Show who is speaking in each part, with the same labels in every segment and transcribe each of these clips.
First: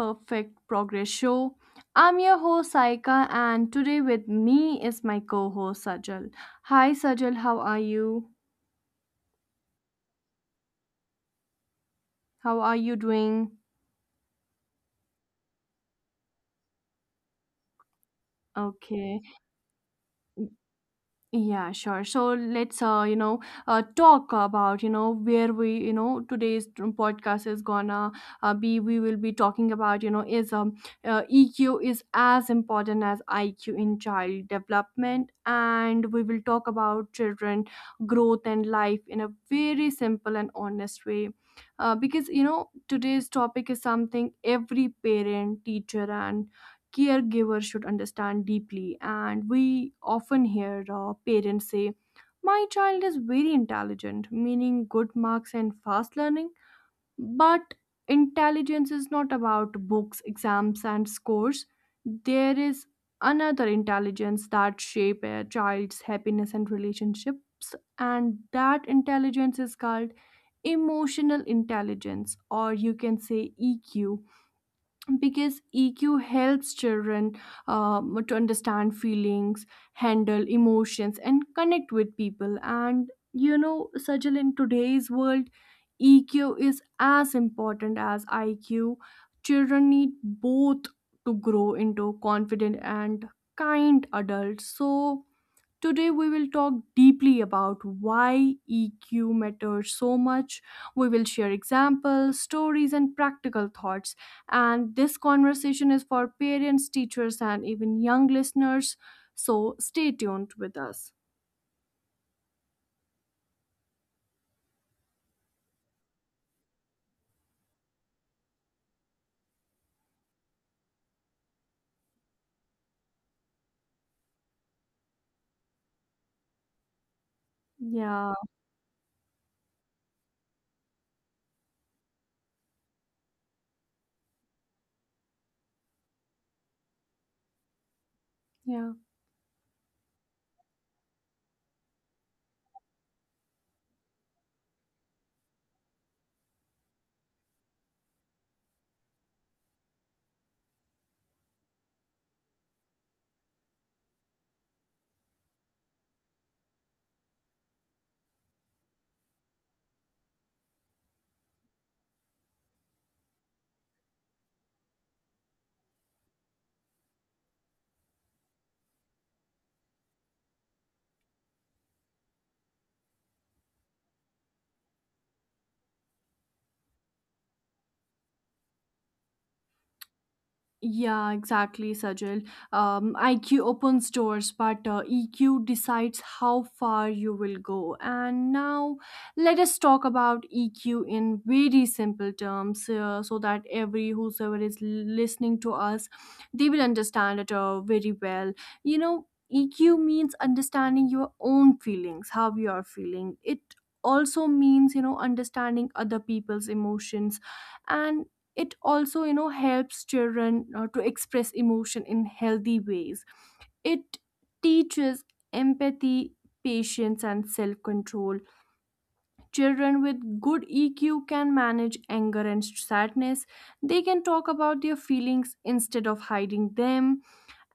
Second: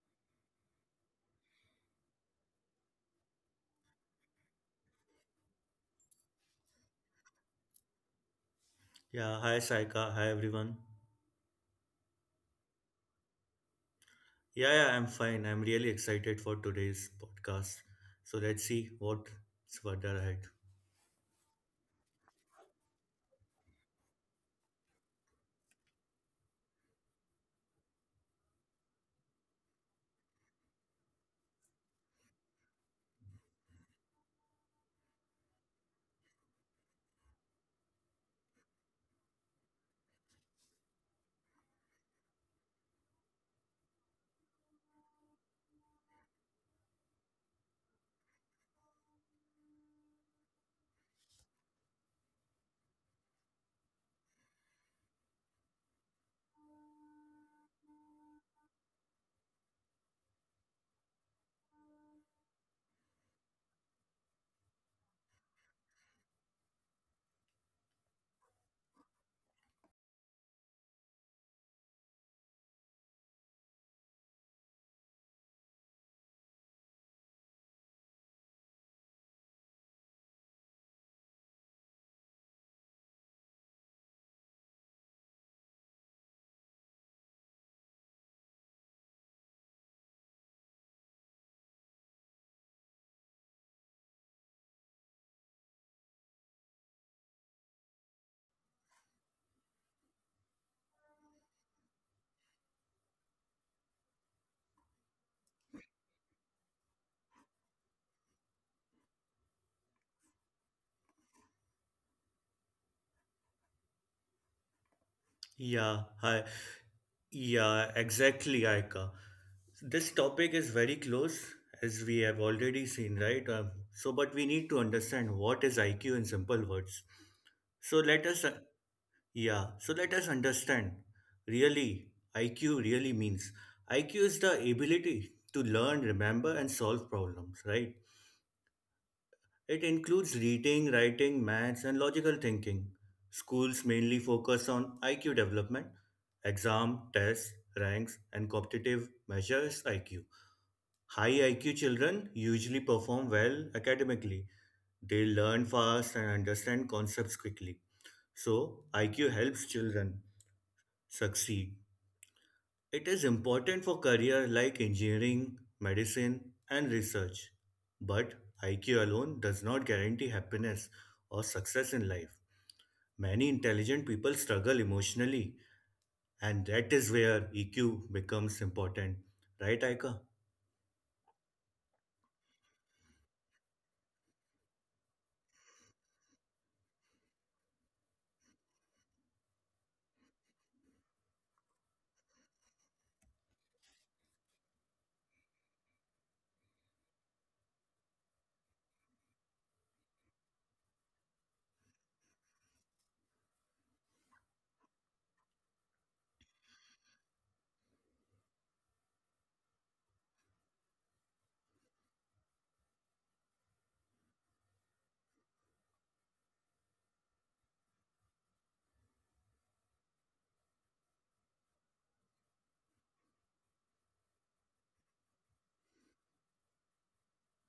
Speaker 1: Imperfect Progress Show. I'm your host, Saika, and today with me is my co host, Sajal. Hi, Sajal. How are you?
Speaker 2: Yeah, hi Saika, hi everyone.
Speaker 1: How are you doing?
Speaker 2: Yeah, I'm fine. I'm really excited for today's podcast. So let's see
Speaker 1: Okay.
Speaker 2: what's further ahead.
Speaker 1: Yeah, sure. So let's talk about where we today's podcast is gonna be. We will be talking about you know is EQ is as important as IQ in child development, and we will talk about children growth and life in a very simple and honest way. Because today's topic is something every parent, teacher, and caregivers should understand deeply. And we often hear parents say, my child is very intelligent, meaning good marks and fast learning. But intelligence is not about books, exams, and scores. There is another intelligence that shape a child's happiness and relationships, and that intelligence is called emotional intelligence, or you can say eq, because EQ helps children to understand feelings, handle emotions, and connect with people. And you know, Sajal, in today's world, EQ is as important as IQ. Children need both to grow into confident and kind adults. So, today, we will talk deeply about why EQ matters so much. We will share examples, stories, and practical thoughts. And this conversation is for parents, teachers, and even young listeners. So stay tuned with us.
Speaker 2: Yeah, hi. Yeah, exactly, Aika. This topic is very close as we have already seen, right? But we need to understand what is IQ in simple words. So, let
Speaker 1: Yeah,
Speaker 2: us Yeah, so let us understand. Really, IQ really means IQ is the ability to learn, remember, and solve problems, right?
Speaker 1: yeah.
Speaker 2: It includes reading, writing, maths, and logical thinking. Schools mainly focus on IQ development, exam, tests, ranks, and competitive measures IQ. High IQ children usually perform well academically. They learn fast and understand concepts quickly. So, IQ helps children succeed. It is important for career like engineering, medicine, and research. But IQ alone does not guarantee happiness or success in life. Many intelligent people struggle emotionally, and that is where EQ becomes important. Right, Aika?
Speaker 1: Yeah, exactly, Sajal. IQ opens doors, but EQ decides how far you will go. And now, let us talk about EQ in very simple terms, so that every whosoever is listening to us, they will understand it very well. You know, EQ means understanding your own feelings, how you are feeling. It also means understanding other people's emotions, and it also helps children to express emotion in healthy ways. It teaches empathy, patience, and self-control. Children with good eq can manage anger and sadness. They can talk about their feelings instead of hiding them.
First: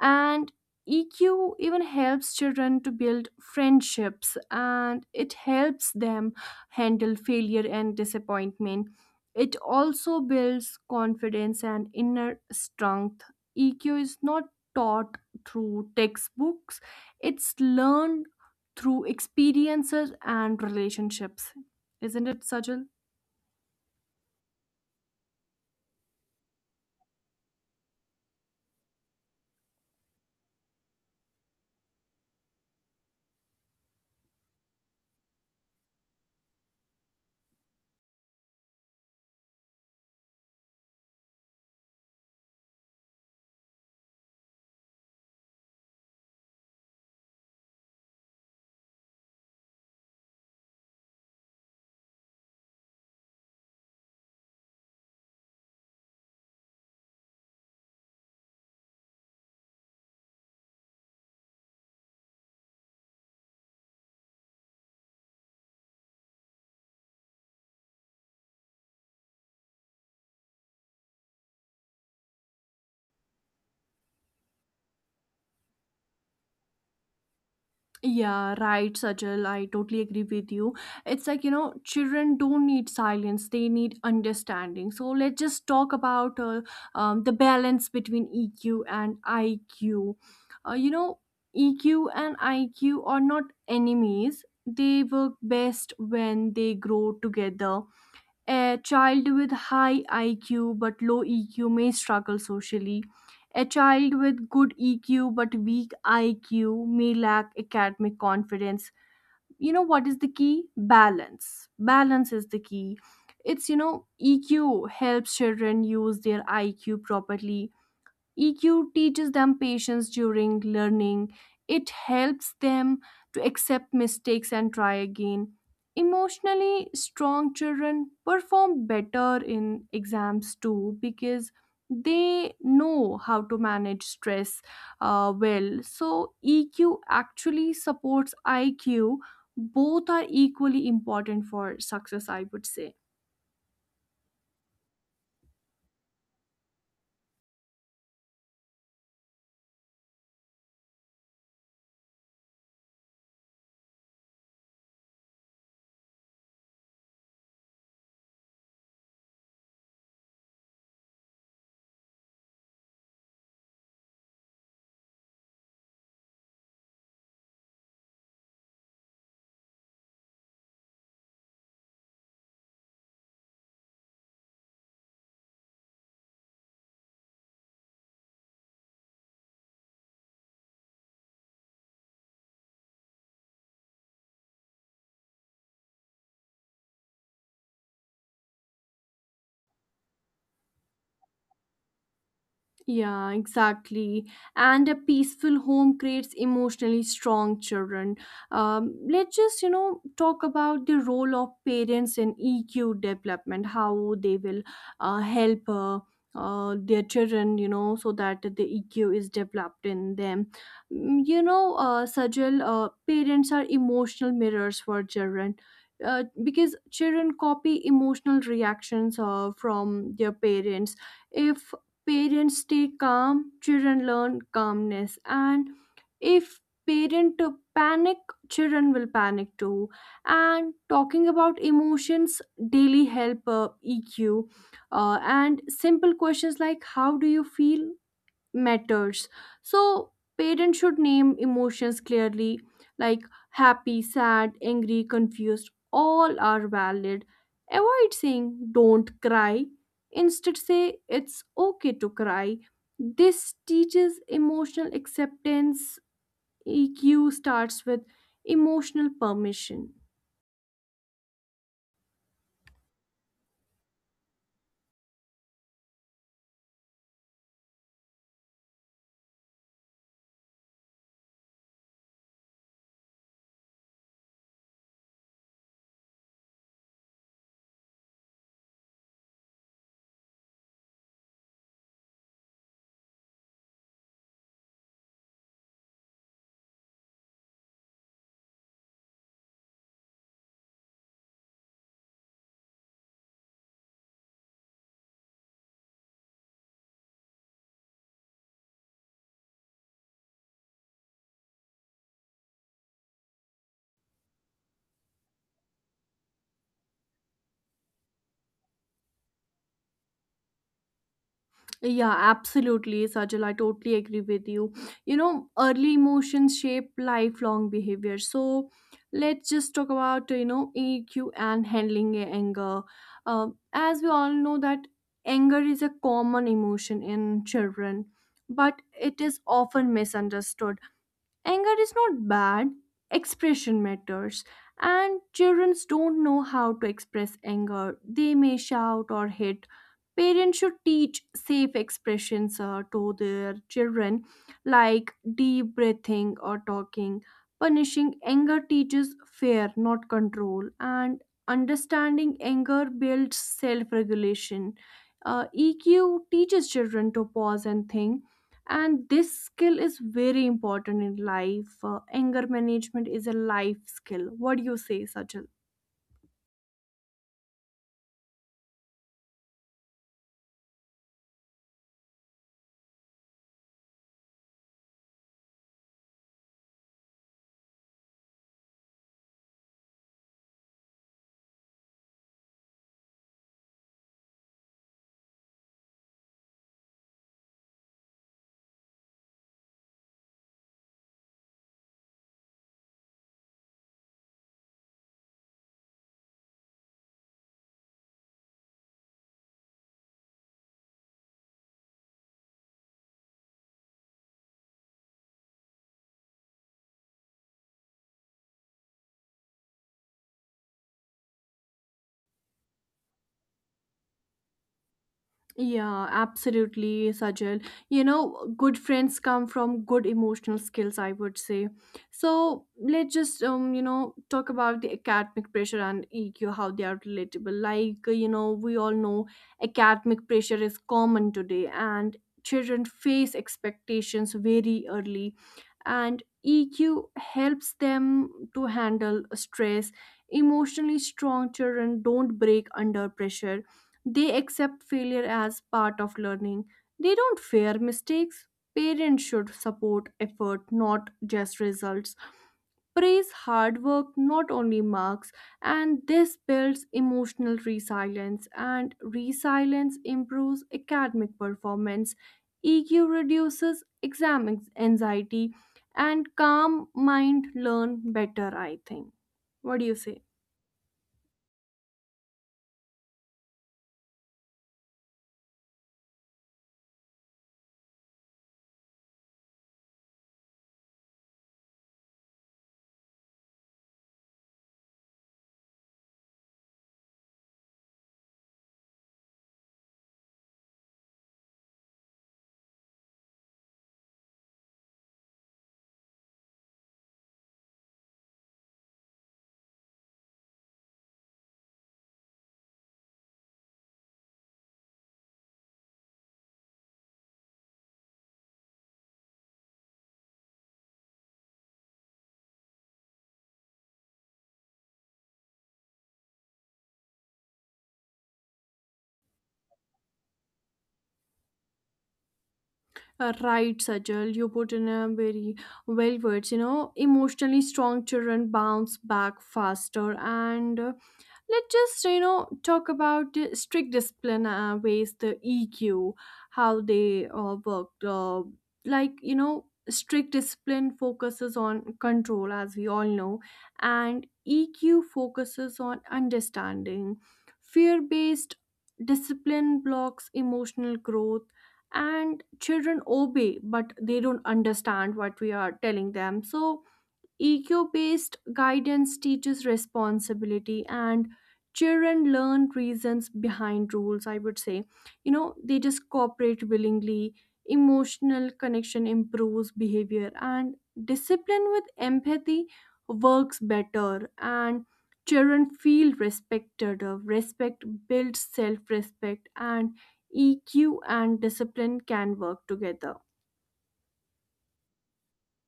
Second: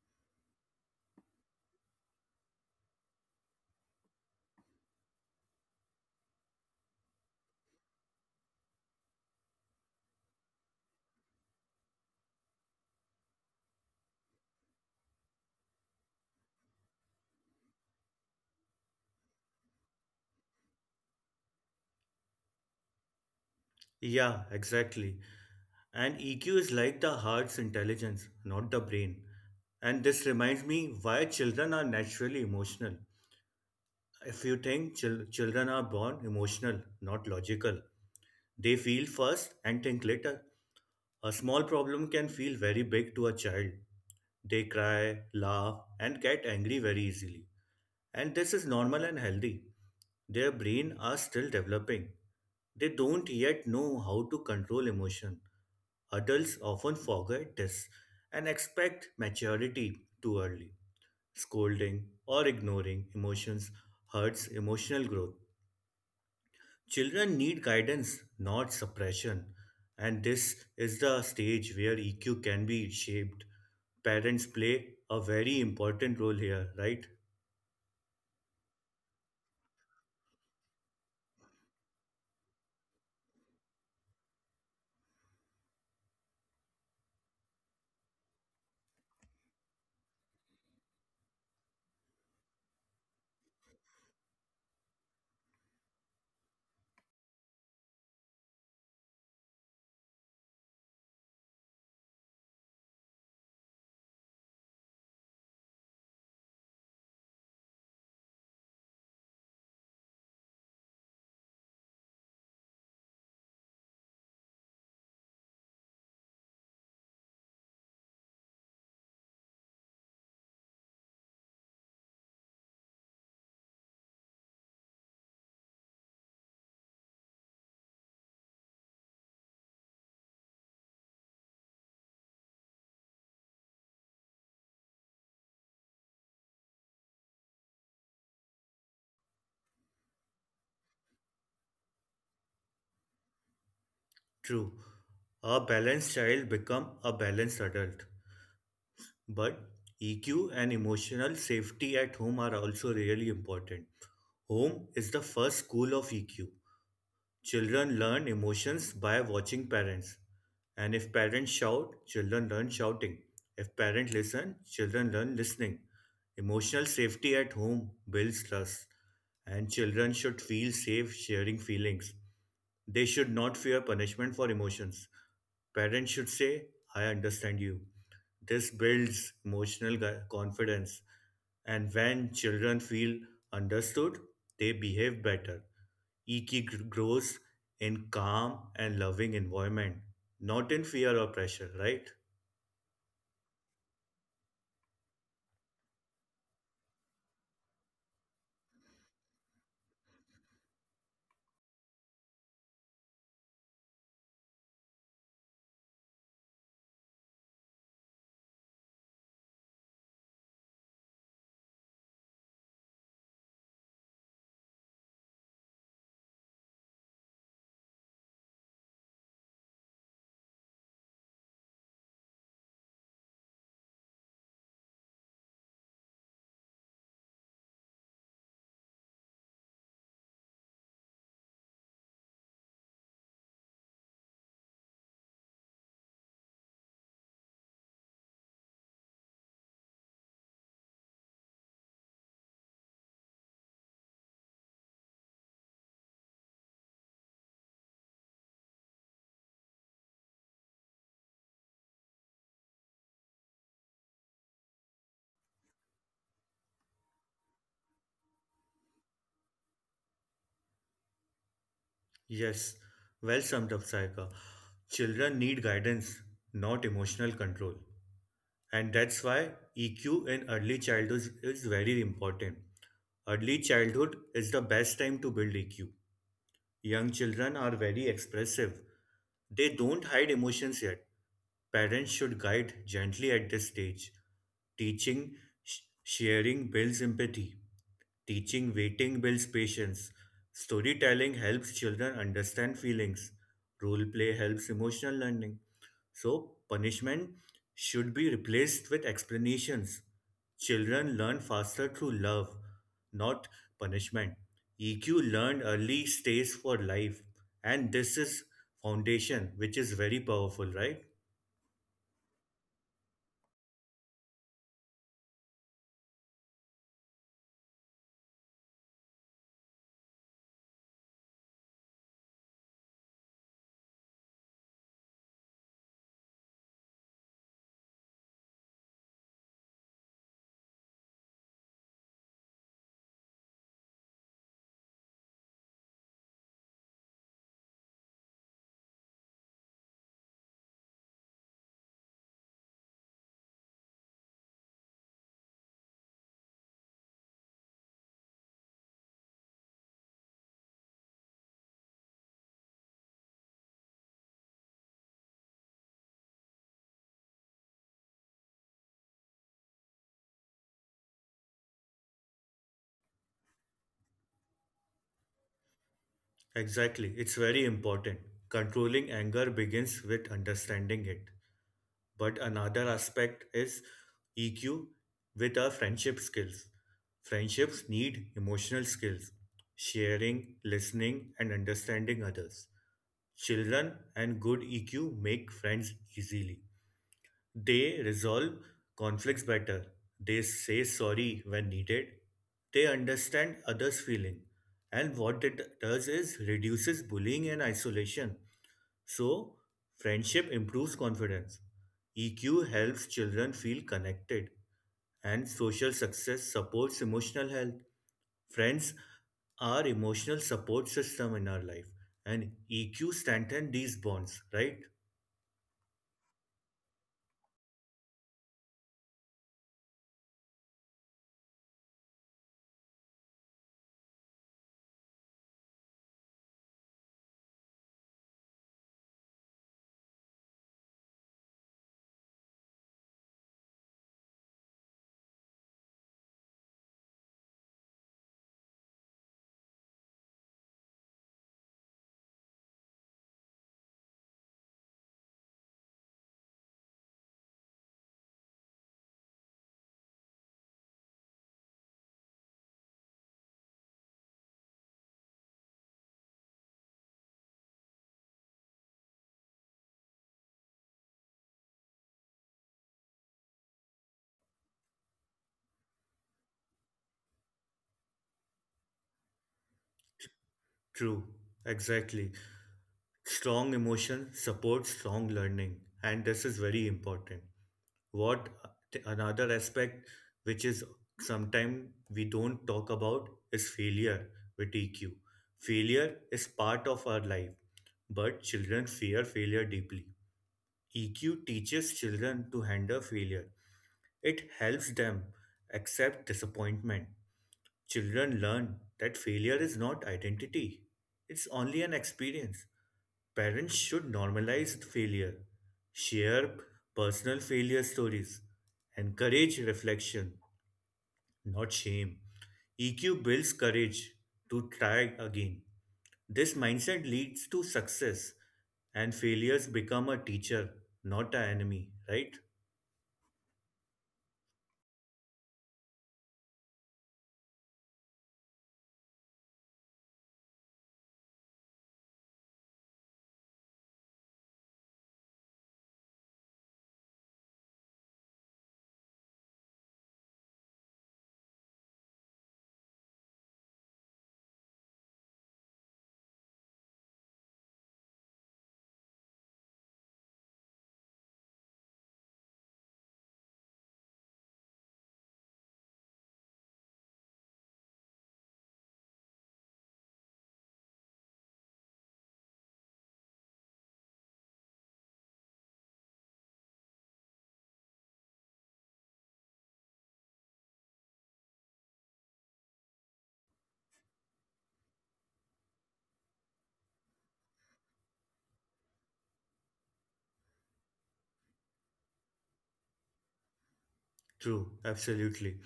Speaker 1: And EQ even helps children to build friendships, and it helps them handle failure and disappointment. It also builds confidence and inner strength. EQ is not taught through textbooks, it's learned through experiences and relationships. Isn't it, Sajal?
Speaker 2: Yeah, exactly. And EQ is like the heart's intelligence, not the brain. And this reminds me why children are naturally emotional. If you think children are born emotional, not logical, they feel first and think later. A small problem can feel very big to a child. They cry, laugh, and get angry very easily. And this is normal and healthy. Their brain are still developing. They don't yet know how to control emotion. Adults often forget this and expect maturity too early. Scolding or ignoring emotions hurts emotional growth. Children need guidance, not suppression, and this is the stage where EQ can be shaped. Parents play a very important role here, right?
Speaker 1: Yeah, right, Sajal. I totally agree with you. It's like, you know, children don't need silence, they need understanding. So let's just talk about the balance between EQ and IQ. Uh, you know, EQ and IQ are not enemies, they work best when they grow together. A child with high IQ but low EQ may struggle socially. A child with good EQ but weak IQ may lack academic confidence. You know what is the key? Balance. Balance is the key. It's, you know, EQ helps children use their IQ properly. EQ teaches them patience during learning. It helps them to accept mistakes and try again. Emotionally strong children perform better in exams too because they know how to manage stress well. So, EQ actually supports IQ. Both are equally important for success, I would say.
Speaker 2: True. A balanced child become a balanced adult, but EQ and emotional safety at home are also really important. Home is the first school of EQ. Children learn emotions by watching parents. And if parents shout, children learn shouting. If parents listen, children learn listening. Emotional safety at home builds trust. And children should feel safe sharing feelings. They should not fear punishment for emotions. Parents should say, I understand you. This builds confidence. And when children feel understood, they behave better. Grows in calm and loving environment, not in fear or pressure, right?
Speaker 1: Yeah, exactly. And a peaceful home creates emotionally strong children. Let's just, you know, talk about the role of parents in EQ development, how they will help their children, you know, so that the EQ is developed in them. You know, Sajal, parents are emotional mirrors for children. Because children copy emotional reactions from their parents. If parents stay calm, children learn calmness. And if parent panic, children will panic too. And talking about emotions daily help EQ. And simple questions like how do you feel matters. So, parents should name emotions clearly, like happy, sad, angry, confused, all are valid. Avoid saying don't cry. Instead, say it's okay to cry. This teaches emotional acceptance. EQ starts with emotional permission.
Speaker 2: Yes, well summed up, Saika. Children need guidance, not emotional control. And that's why EQ in early childhood is very important. Early childhood is the best time to build EQ. Young children are very expressive. They don't hide emotions yet. Parents should guide gently at this stage. Teaching sharing builds empathy. Teaching waiting builds patience. Storytelling helps children understand feelings. Role play helps emotional learning. So, punishment should be replaced with explanations. Children learn faster through love, not punishment. EQ learned early stays for life, and this is foundation, which is very powerful, right?
Speaker 1: Yeah, absolutely, Sajal. I totally agree with you. You know, early emotions shape lifelong behavior. So let's just talk about, you know, EQ and handling anger. As we all know that anger is a common emotion in children, but it is often misunderstood. Anger is not bad, expression matters. And children don't know how to express anger. They may shout or hit. Parents should teach safe expressions to their children, like deep breathing or talking. Punishing anger teaches fear, not control. And understanding anger builds self regulation. EQ teaches children to pause and think, and this skill is very important in life. Anger management is a life skill. What do you say, Sajal?
Speaker 2: Exactly, it's very important. Controlling anger begins with understanding it. But another aspect is EQ with our friendship skills. Friendships need emotional skills, sharing, listening, and understanding others. Children and good EQ make friends easily. They resolve conflicts better. They say sorry when needed. They understand others' feeling. And what it does is reduces bullying and isolation. So, friendship improves confidence. EQ helps children feel connected, and social success supports emotional health. Friends are emotional support system in our life, and EQ strengthens these bonds, right?
Speaker 1: Yeah, absolutely, Sajal. You know, good friends come from good emotional skills, I would say. So let's just talk about the academic pressure and EQ, how they are relatable. Like, you know, we all know academic pressure is common today, and children face expectations very early, and EQ helps them to handle stress. Emotionally strong children don't break under pressure. They accept failure as part of learning. They don't fear mistakes. Parents should support effort, not just results. Praise hard work, not only marks, and this builds emotional resilience, and resilience improves academic performance. EQ reduces anxiety, and calm mind learn better, I think. What do you say?
Speaker 2: True, exactly. Strong emotion supports strong learning, and this is very important. What another aspect, which is sometimes we don't talk about, is failure with EQ. Failure is part of our life, but children fear failure deeply. EQ teaches children to handle failure. It helps them accept disappointment. Children learn that failure is not identity, it's only an experience. Parents should normalize failure, share personal failure stories, encourage reflection, not shame. EQ builds courage to try again. This mindset leads to success, and failures become a teacher, not an enemy, right?
Speaker 1: Right, Sajal, you put in a very well words. You know, emotionally strong children bounce back faster, and let's just you know talk about the strict discipline ways the eq, how they worked like you know, strict discipline focuses on control, as we all know, and eq focuses on understanding. Fear based discipline blocks emotional growth, and children obey but they don't understand what we are telling them. So EQ based guidance teaches responsibility, and children learn reasons behind rules, I would say. You know, they just cooperate willingly, emotional connection improves behavior, and discipline with empathy works better. And children feel respected. Respect builds self respect, and EQ and discipline can work together.
Speaker 2: True, absolutely.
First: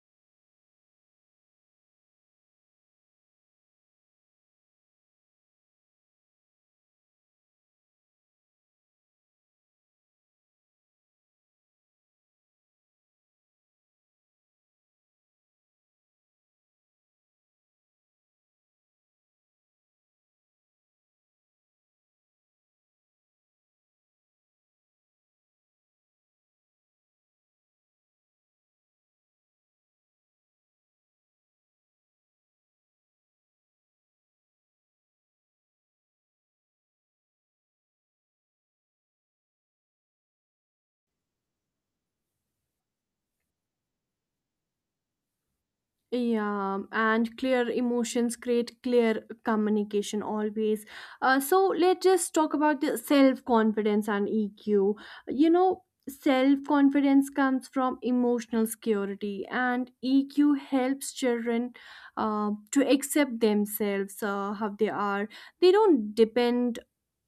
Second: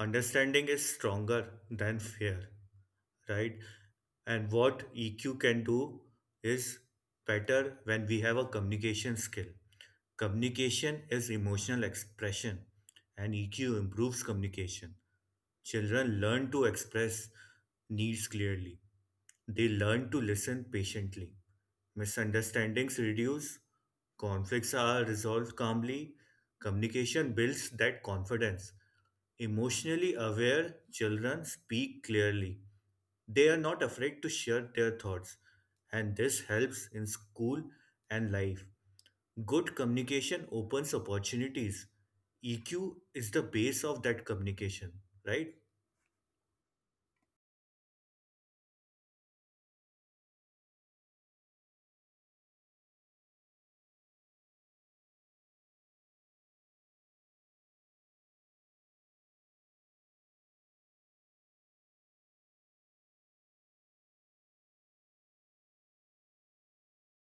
Speaker 2: Understanding is stronger than fear, right? And what EQ can do is better when we have a communication skill. Communication is emotional expression, and EQ improves communication. Children learn to express needs clearly. They learn to listen patiently. Misunderstandings reduce, conflicts are resolved calmly, communication builds that confidence. Emotionally aware children speak clearly. They are not afraid to share their thoughts, and this helps in school and life. Good communication opens opportunities. EQ is the base of that communication, right?
Speaker 1: Yeah, and clear emotions create clear communication always. So let's just talk about the self confidence and EQ. You know, self confidence comes from emotional security, and EQ helps children to accept themselves how they are. They don't depend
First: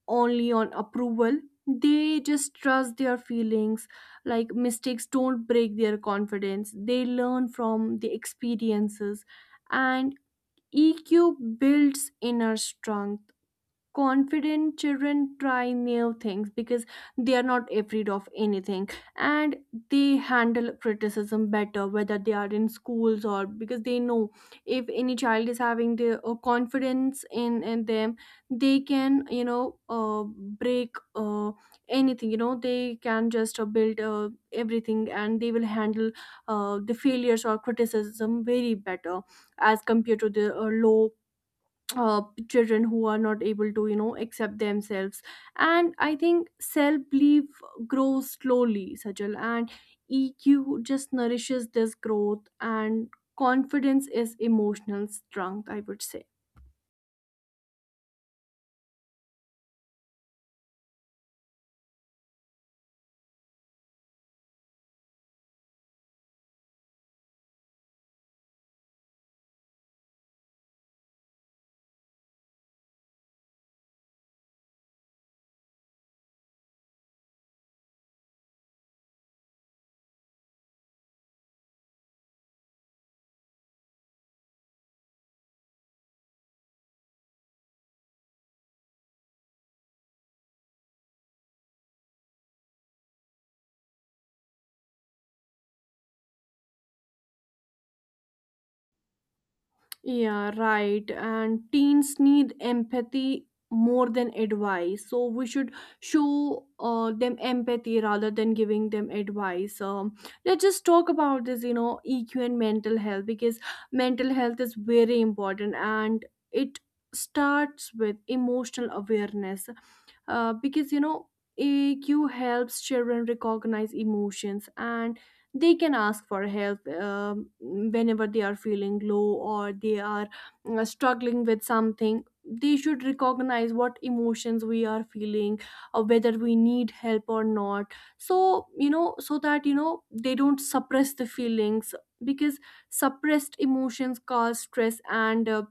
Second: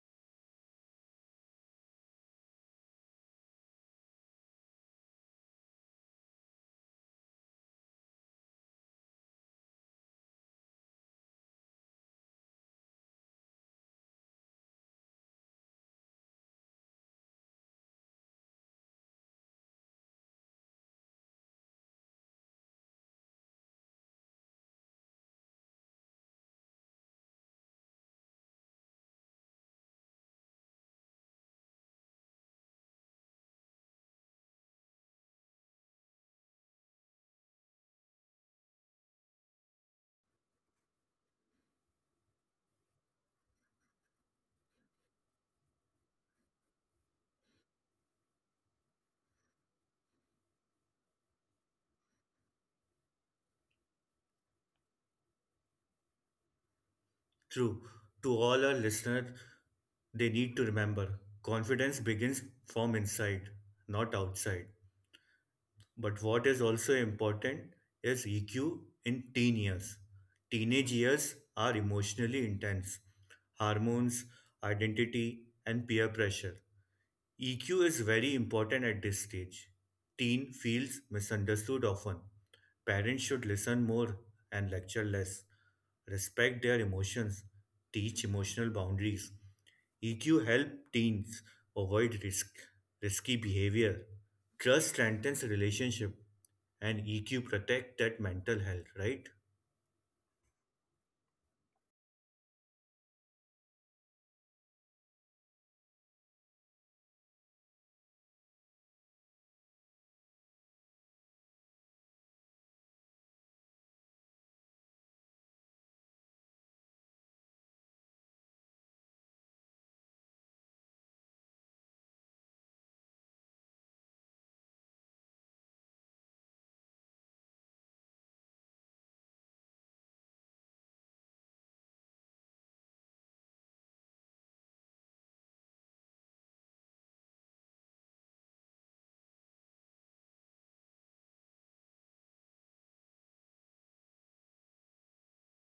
Speaker 1: only on approval, they just trust their feelings. Like, mistakes don't break their confidence, they learn from the experiences. And eq builds inner strength. Confident children try new things because they are not afraid of anything, and they handle criticism better, whether they are in schools, or because they know, if any child is having the confidence in them, they can break anything. You know, they can just build everything, and they will handle the failures or criticism very better as compared to the low uh, children who are not able to, you know, accept themselves. And I think self belief grows slowly, Sajal, and eq just nourishes this growth, and confidence is emotional strength, I would say.
Speaker 2: True. To all our listeners, they need to remember confidence begins from inside, not outside. But what is also important is EQ in teen years. Teenage years are emotionally intense. Hormones, identity, and peer pressure. EQ is very important at this stage. Teen feels misunderstood often. Parents should listen more and lecture less. Respect their emotions. Teach emotional boundaries. EQ help teens avoid risk, risky behavior. Trust strengthens relationship and EQ protect that mental health, right?
Speaker 1: Yeah, right. And teens need empathy more than advice. So we should show them empathy rather than giving them advice. Let's just talk about this, you know, EQ and mental health, because mental health is very important, and it starts with emotional awareness. Because you know AQ helps children recognize emotions, and they can ask for help whenever they are feeling low, or they are struggling with something. They should recognize what emotions we are feeling, or whether we need help or not. So that they don't suppress the feelings because suppressed emotions cause stress, and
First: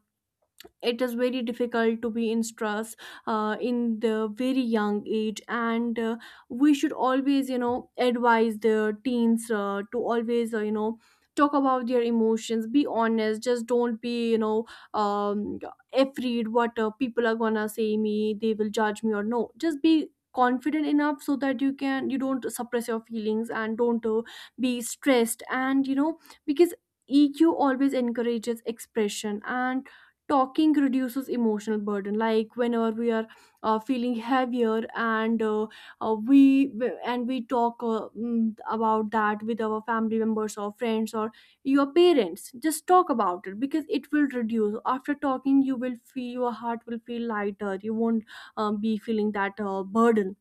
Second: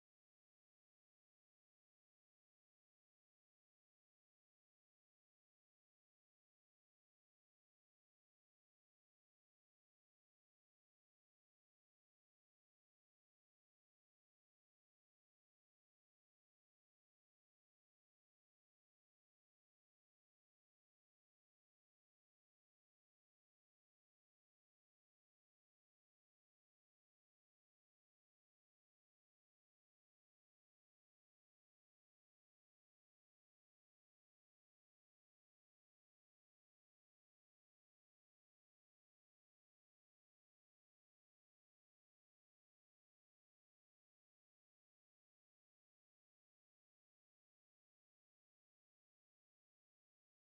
Speaker 1: it is very difficult to be in stress in the very young age. And we should always, you know, advise the teens to always, you know, talk about their emotions, be honest, just don't be, you know, um, afraid what people are gonna say me, they will judge me or no. Just be confident enough so that you can, you don't suppress your feelings and don't be stressed, and you know, because EQ always encourages expression. And talking reduces emotional burden. Like whenever we are feeling heavier, and uh, we we talk, about that with our family members or friends or your parents, just talk about it because it will reduce. After talking you will feel, your heart will feel lighter, you won't be feeling that burden.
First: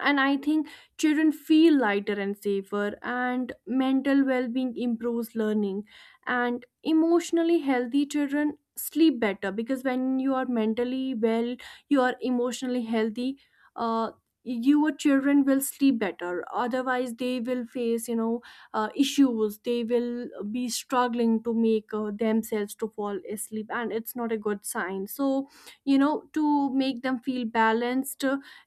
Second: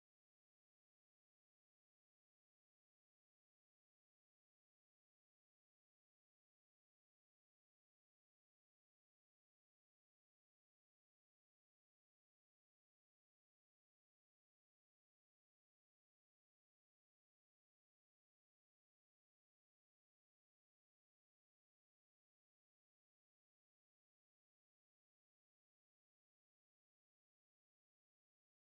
Speaker 1: And I think children feel lighter and safer, and mental well-being improves learning. And emotionally healthy children sleep better, because when you are mentally well, you are emotionally healthy, uh, your children will sleep better. Otherwise they will face, you know, issues, they will be struggling to make themselves to fall asleep, and it's not a good sign. So you know, to make them feel balanced,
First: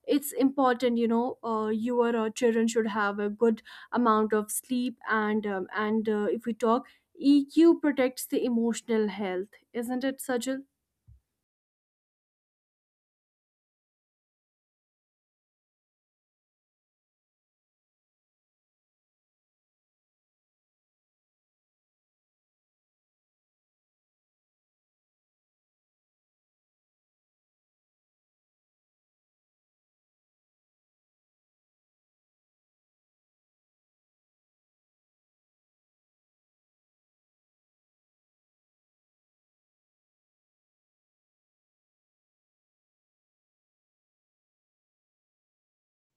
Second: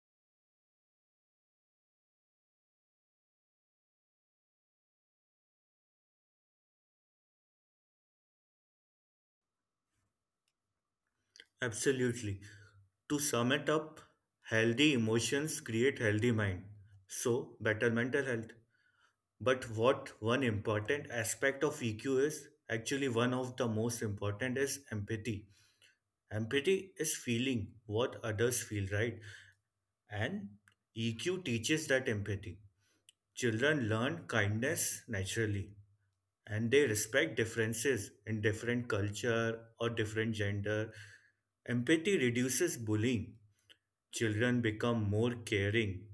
Speaker 1: it's important, you know, your children should have a good amount of sleep. And if we talk, EQ protects the emotional health, isn't it, Sajal?
Speaker 2: Absolutely. To sum it up, healthy emotions create healthy mind. So, better mental health. But what one important aspect of EQ is, actually one of the most important is empathy. Empathy is feeling what others feel, right? And EQ teaches that empathy. Children learn kindness naturally and they respect differences in different culture or different gender. Empathy reduces bullying. Children become more caring.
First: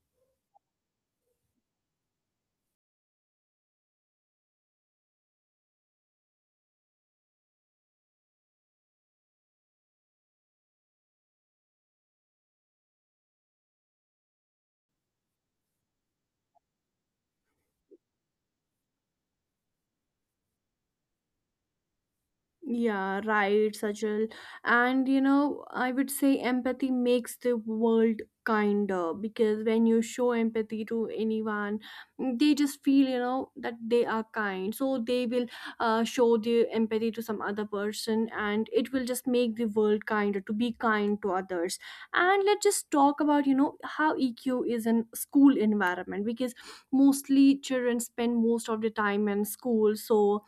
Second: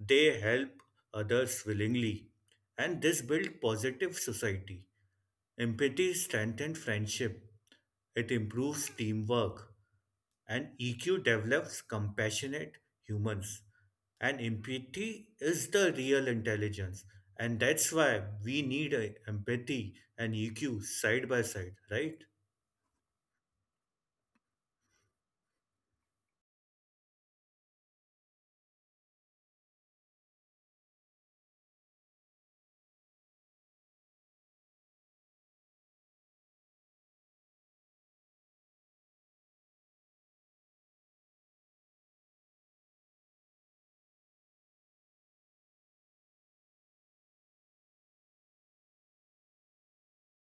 Speaker 2: They help others willingly, and this builds positive society. Empathy strengthens friendship. It improves teamwork, and EQ develops compassionate humans. And empathy is the real intelligence, and that's why we need a empathy and EQ side by side, right?
Speaker 1: Yeah, right, Sajal. And you know, I would say empathy makes the world kinder, because when you show empathy to anyone, they just feel, you know, that they are kind. So they will show their empathy to some other person, and it will just make the world kinder, to be kind to others. And let's just talk about, you know, how EQ is in school environment, because mostly children spend most of the time in school. So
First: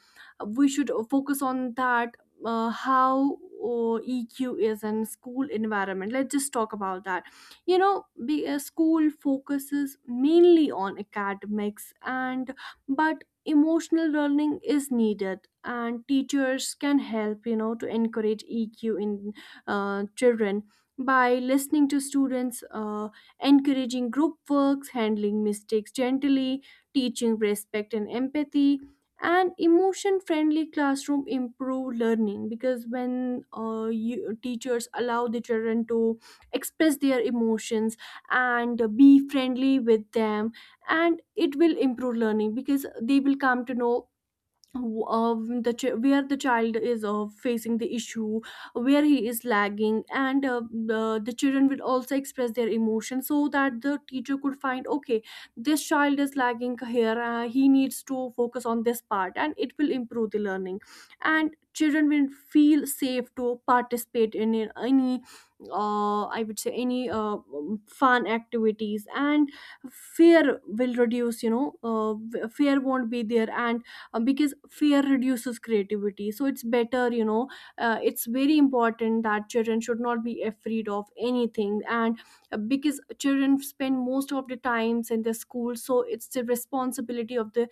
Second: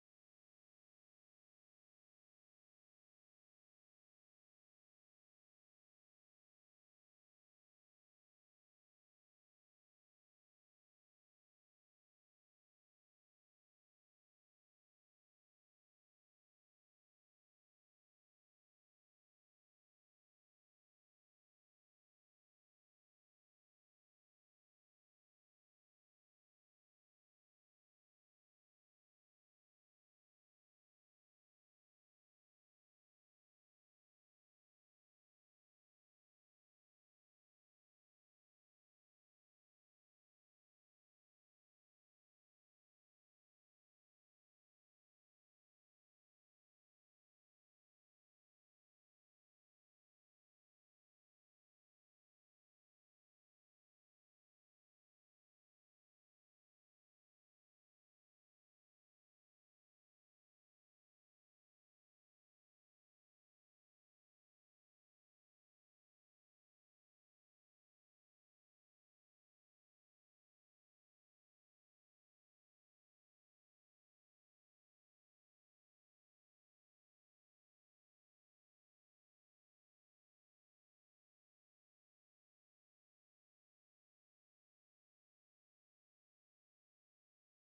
Speaker 1: we should focus on that, how EQ is in school environment. Let's just talk about that. You know, the school focuses mainly on academics, and but emotional learning is needed, and teachers can help, you know, to encourage EQ in children, by listening to students, encouraging group works, handling mistakes gently, teaching respect and empathy. And emotion friendly classroom improve learning, because when you, teachers allow the children to express their emotions and be friendly with them, and it will improve learning, because they will come to know the where the child is facing the issue, where he is lagging. And the children will also express their emotions, so that the teacher could find, okay, this child is lagging here, he needs to focus on this part, and it will improve the learning. And children will feel safe to participate in it- any I would say any fun activities, and fear will reduce, you know, fear won't be there. And because fear reduces creativity, so it's better, you know, it's very important that children should not be afraid of anything. And because children spend most of the times in the school, so it's the responsibility of the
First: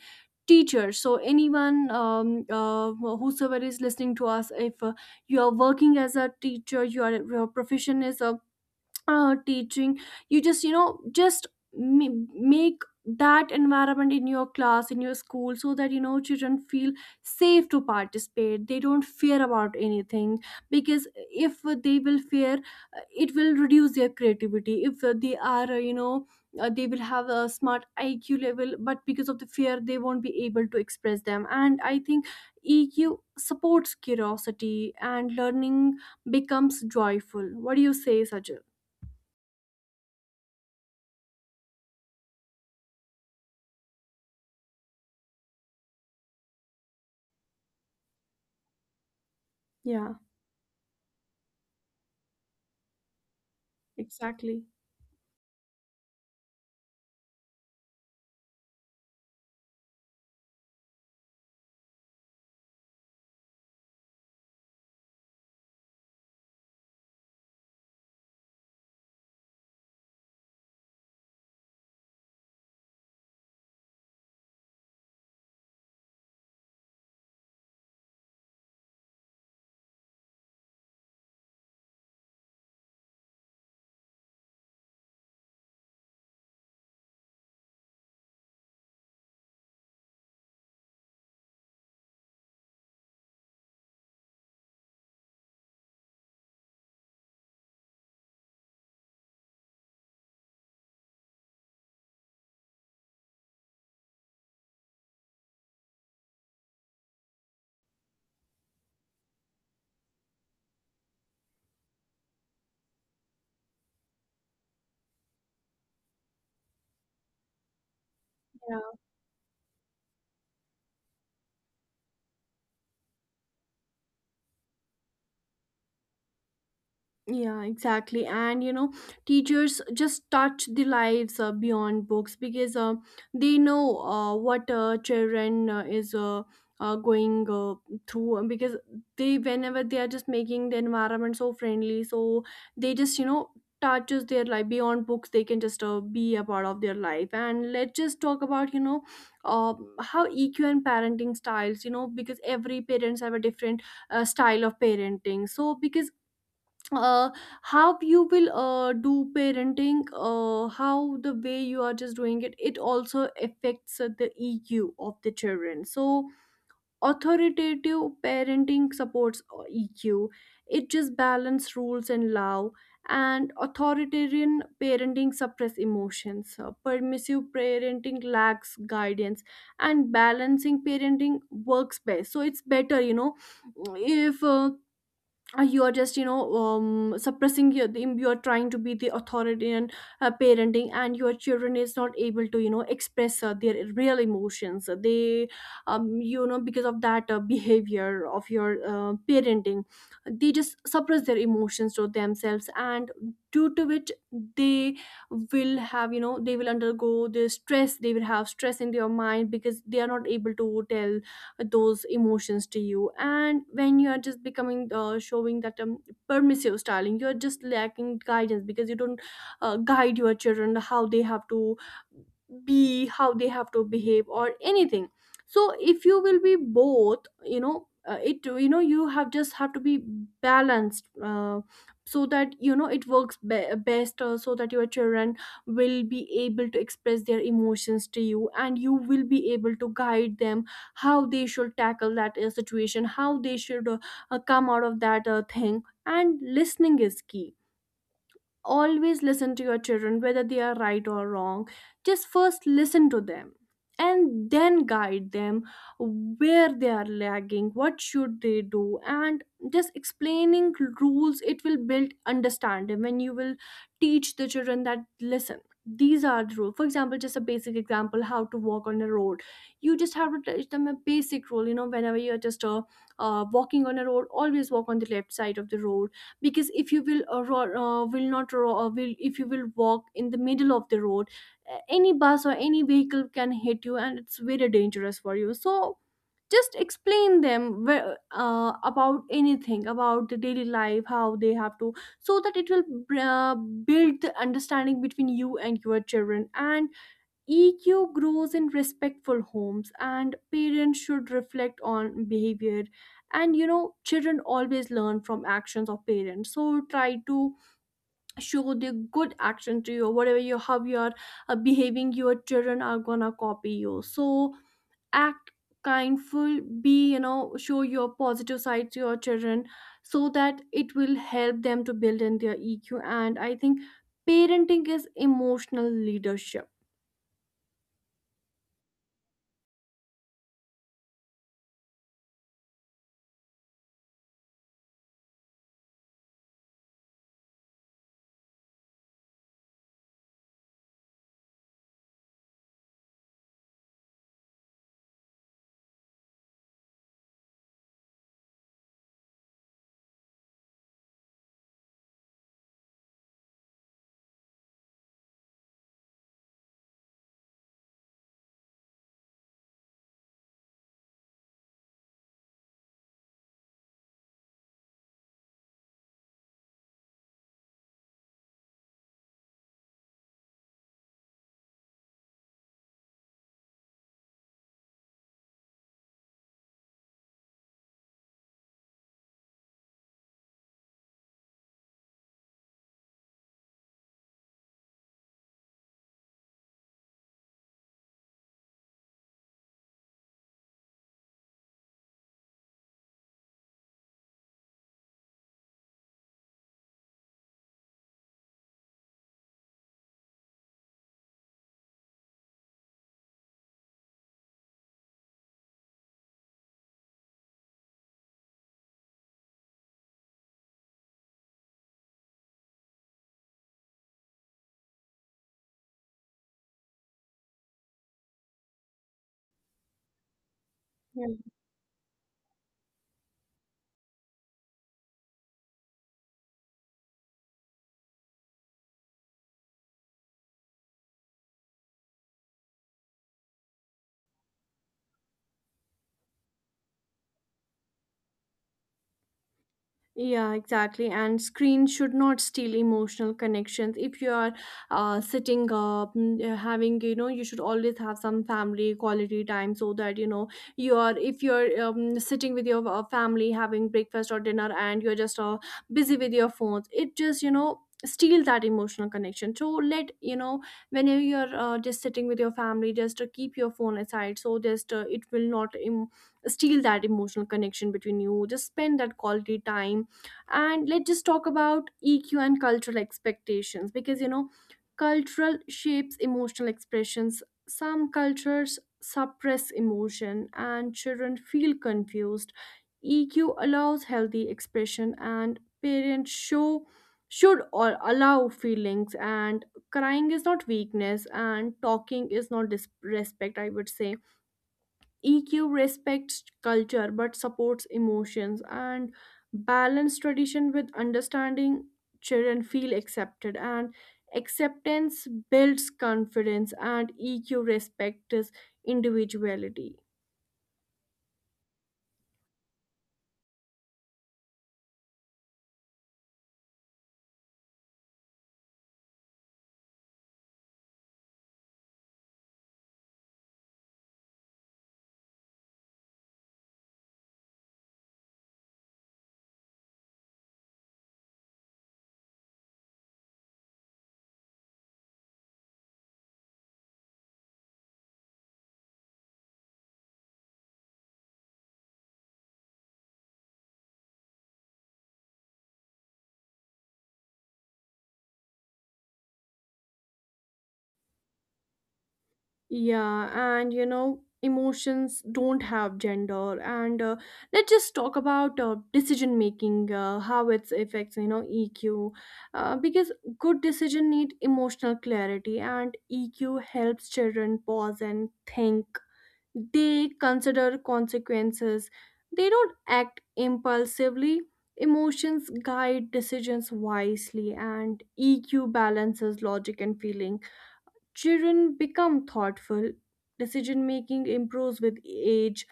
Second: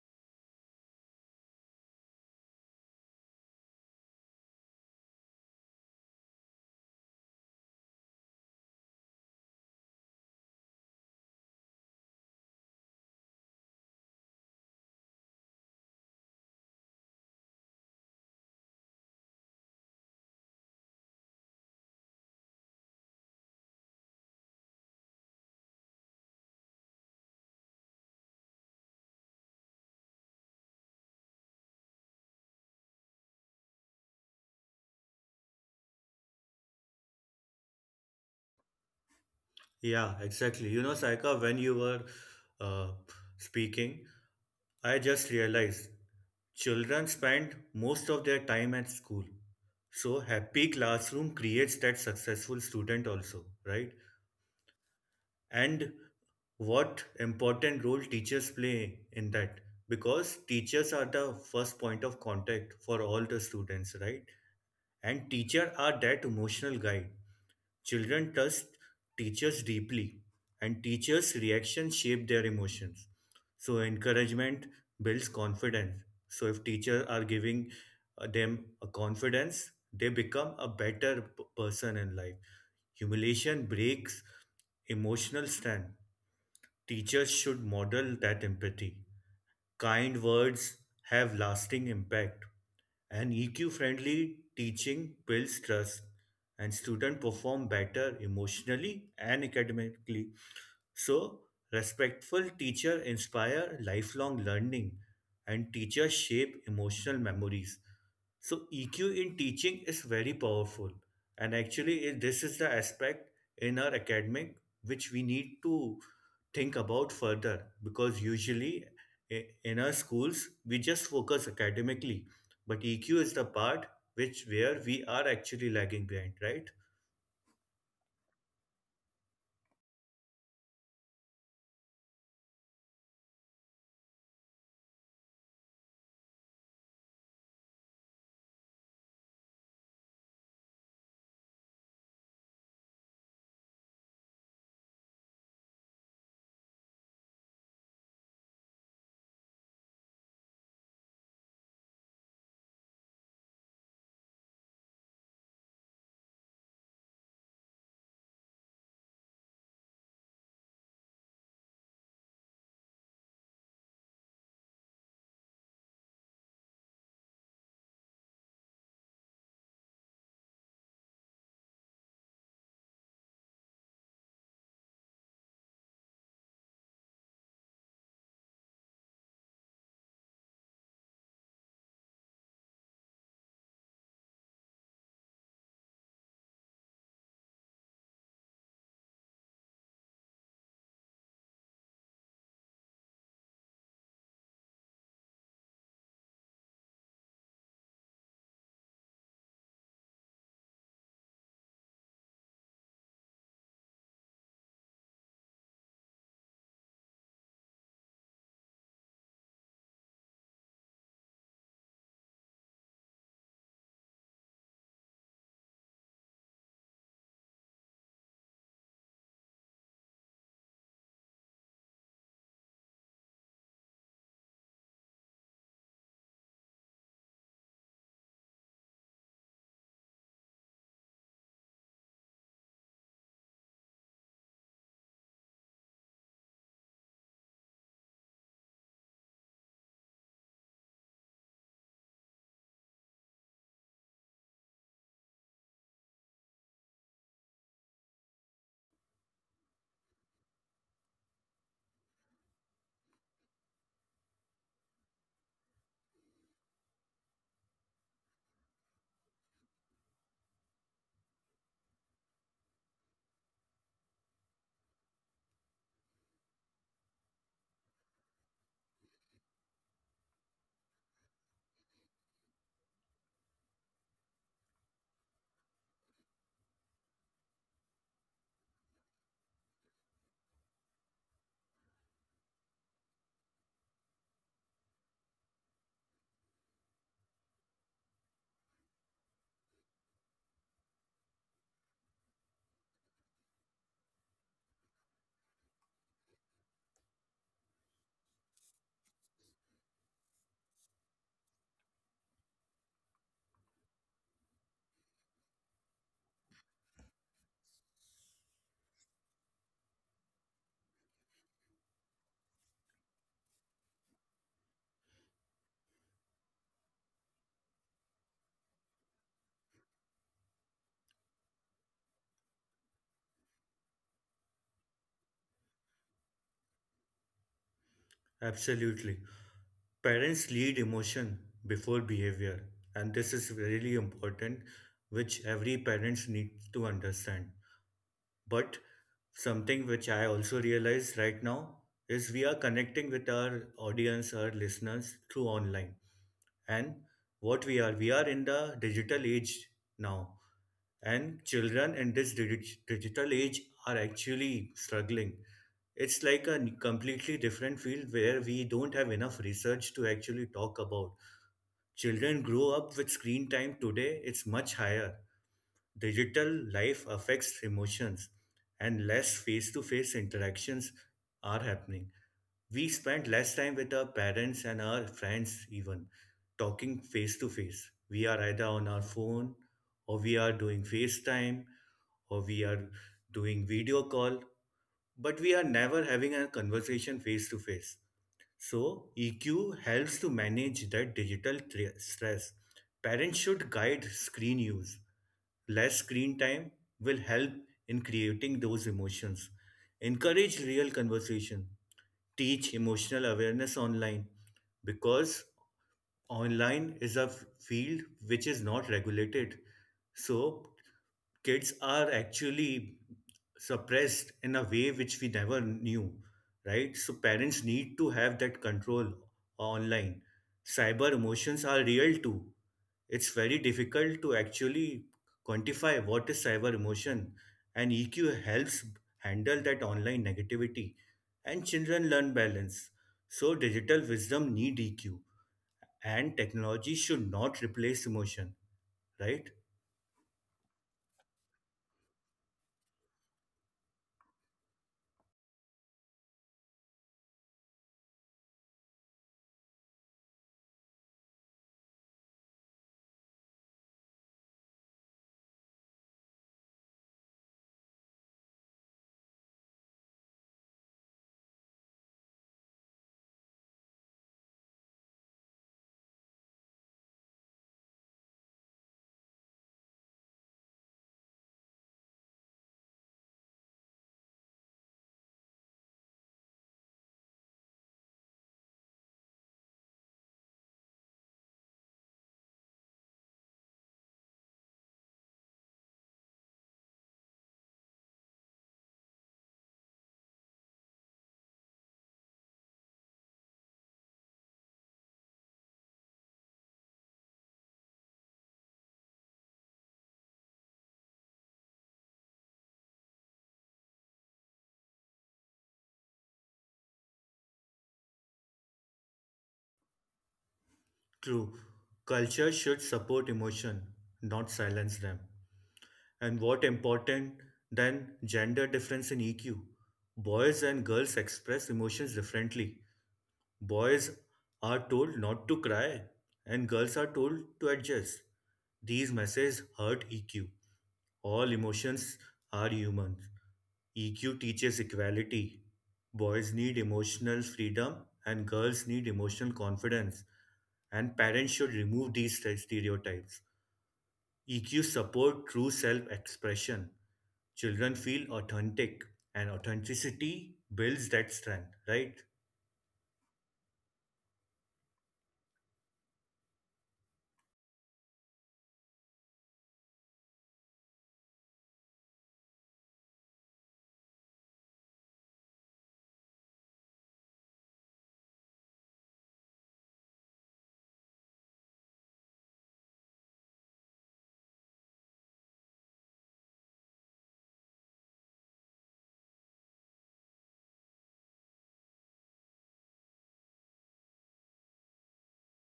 Speaker 1: teacher. So anyone, whosoever is listening to us, if you are working as a teacher, your profession is a teaching, you just, you know, just make that environment in your class, in your school, so that you know children feel safe to participate, they don't fear about anything. Because if they will fear, it will reduce their creativity. If they are, they will have a smart IQ level, but because of the fear they won't be able to express them. And I think EQ supports curiosity, and learning becomes joyful. What do you say, Sajid?
Speaker 2: Yeah, exactly. You know, Saika, when you were uh, speaking, I just realized children spend most of their time at school.
Speaker 1: Yeah,
Speaker 2: So happy classroom creates that successful student also, right?
Speaker 1: exactly.
Speaker 2: And what important role teachers play in that? Because teachers are the first point of contact for all the students, right? And teacher are that emotional guide. Children trust teachers deeply, and teachers' reactions shape their emotions. So, encouragement builds confidence. So, if teachers are giving them a confidence, they become a better person in life. Humiliation breaks emotional strength. Teachers should model that empathy. Kind words have lasting impact and EQ friendly teaching builds trust, and students perform better emotionally and academically. So, respectful teacher inspire lifelong learning and teachers shape emotional memories. So, EQ in teaching is very powerful. And actually, this is the aspect in our academic which we need to think about further because usually
Speaker 1: Yeah.
Speaker 2: in our schools we just focus academically, but EQ is the part which where we are actually lagging behind, right?
Speaker 1: Yeah, exactly. And you know, teachers just touch the lives beyond books, because they know what children is going through. And because they, whenever they are just making the environment so friendly, so they just, you know, touches their life beyond books. They can just be a part of their life. And let's just talk about, you know, uh, how EQ and parenting styles. You know, because every parents have a different style of parenting. So because, uh, how you will do parenting, how the way you are just doing it, it also affects the EQ of the children. So authoritative parenting supports EQ, it just balance rules and love. And authoritarian parenting suppress emotions. Permissive parenting lacks guidance, and balancing parenting works best. So it's better, you know, if you are just, you know, suppressing your, you are trying to be the authority and parenting, and your children is not able to, you know, express their real emotions, they you know, because of that behavior of your parenting, they just suppress their emotions to themselves. And due to which they will have, you know, they will undergo the stress, they will have stress in their mind, because they are not able to tell those emotions to you. And when you are just becoming, showing that permissive styling, you're just lacking guidance, because you don't guide your children, how they have to be, how they have to behave or anything. So if you will be both, you know, it, you have just have to be balanced, so that you know it works best, so that your children will be able to express their emotions to you, and you will be able to guide them how they should tackle that situation, how they should come out of that thing. And listening is key. Always listen to your children, whether they are right or wrong, just first listen to them, and then guide them where they are lagging, what should they do. And just explaining rules, it will build understanding. When you will teach the children that listen, these are the rules. For example, just a basic example, how to walk on a road, you just have to teach them a basic rule. You know, whenever you're just walking on a road, always walk on the left side of the road. Because if you will if you will walk in the middle of the road, any bus or any vehicle can hit you, and it's very dangerous for you. So just explain them where, about anything, about the daily life, how they have to, so that it will build the understanding between you and your children. And EQ grows in respectful homes, and parents should reflect on behavior. And you know, children always learn from actions of parents. So try to show the good action to you. Whatever you, how you are behaving, your children are gonna copy you. So act kindful, be, you know, show your positive side to your children, so that it will help them to build in their EQ. And I think parenting is emotional leadership.
Speaker 2: Absolutely. Parents lead emotion before behavior, and this is really important, which every parents needs to understand. But something which I also realize right now is we are connecting with our audience, our listeners through online. And we are in the digital age now, and children in this digital age are actually struggling. It's like a completely different field where we don't have enough research to actually talk about. Children grow up with screen time today, it's much higher. Digital life affects emotions, and less face to face interactions are happening. We spend less time with our parents and our friends, even talking face to face. We are either on our phone, or we are doing FaceTime, or we are doing video call, but we are never having a conversation face to face. So, EQ helps to manage that digital stress. Parents should guide screen use. Less screen time will help in creating those emotions. Encourage real conversation. Teach emotional awareness online because online is a field which is not regulated. So, kids are actually suppressed in a way which we never knew, right? So parents need to have that control online. Cyber emotions are real too. It's very difficult to actually quantify what is cyber emotion, and EQ helps handle that online negativity. And children learn balance. So digital wisdom need EQ, and technology should not replace emotion, right?
Speaker 1: Yeah, exactly. And screen should not steal emotional connections. If you are having, you know, you should always have some family quality time, so that, you know, you are, if you're sitting with your family having breakfast or dinner, and you're just busy with your phones, it just, you know, steal that emotional connection. So let you know, whenever you're just sitting with your family, just keep your phone aside, so just it will not steal that emotional connection between you, just spend that quality time. And let's just talk about EQ and cultural expectations, because you know, cultural shapes emotional expressions. Some cultures suppress emotion and children feel confused. EQ allows healthy expression, and parents show should or allow feelings. And crying is not weakness, and talking is not disrespect, I would say. EQ respects culture but supports emotions, and balance tradition with understanding. Children feel accepted, and acceptance builds confidence, and EQ respects individuality.
Speaker 2: True. Culture should support emotion, not silence them. And what important than gender difference in EQ? Boys and girls express emotions differently. Boys are told not to cry, and girls are told to adjust. These messages hurt EQ. All emotions are human. EQ teaches equality. Boys need emotional freedom, and girls need emotional confidence. And parents should remove these stereotypes. EQ support true self-expression. Children feel authentic and authenticity builds that strength, right?
Speaker 1: Yeah, and you know, emotions don't have gender. And let's just talk about decision making, how it affects, you know, EQ. Because good decision need emotional clarity, and EQ helps children pause and think. They consider consequences, they don't act impulsively. Emotions guide decisions wisely, and EQ balances logic and feeling. Children become thoughtful, decision making improves with age,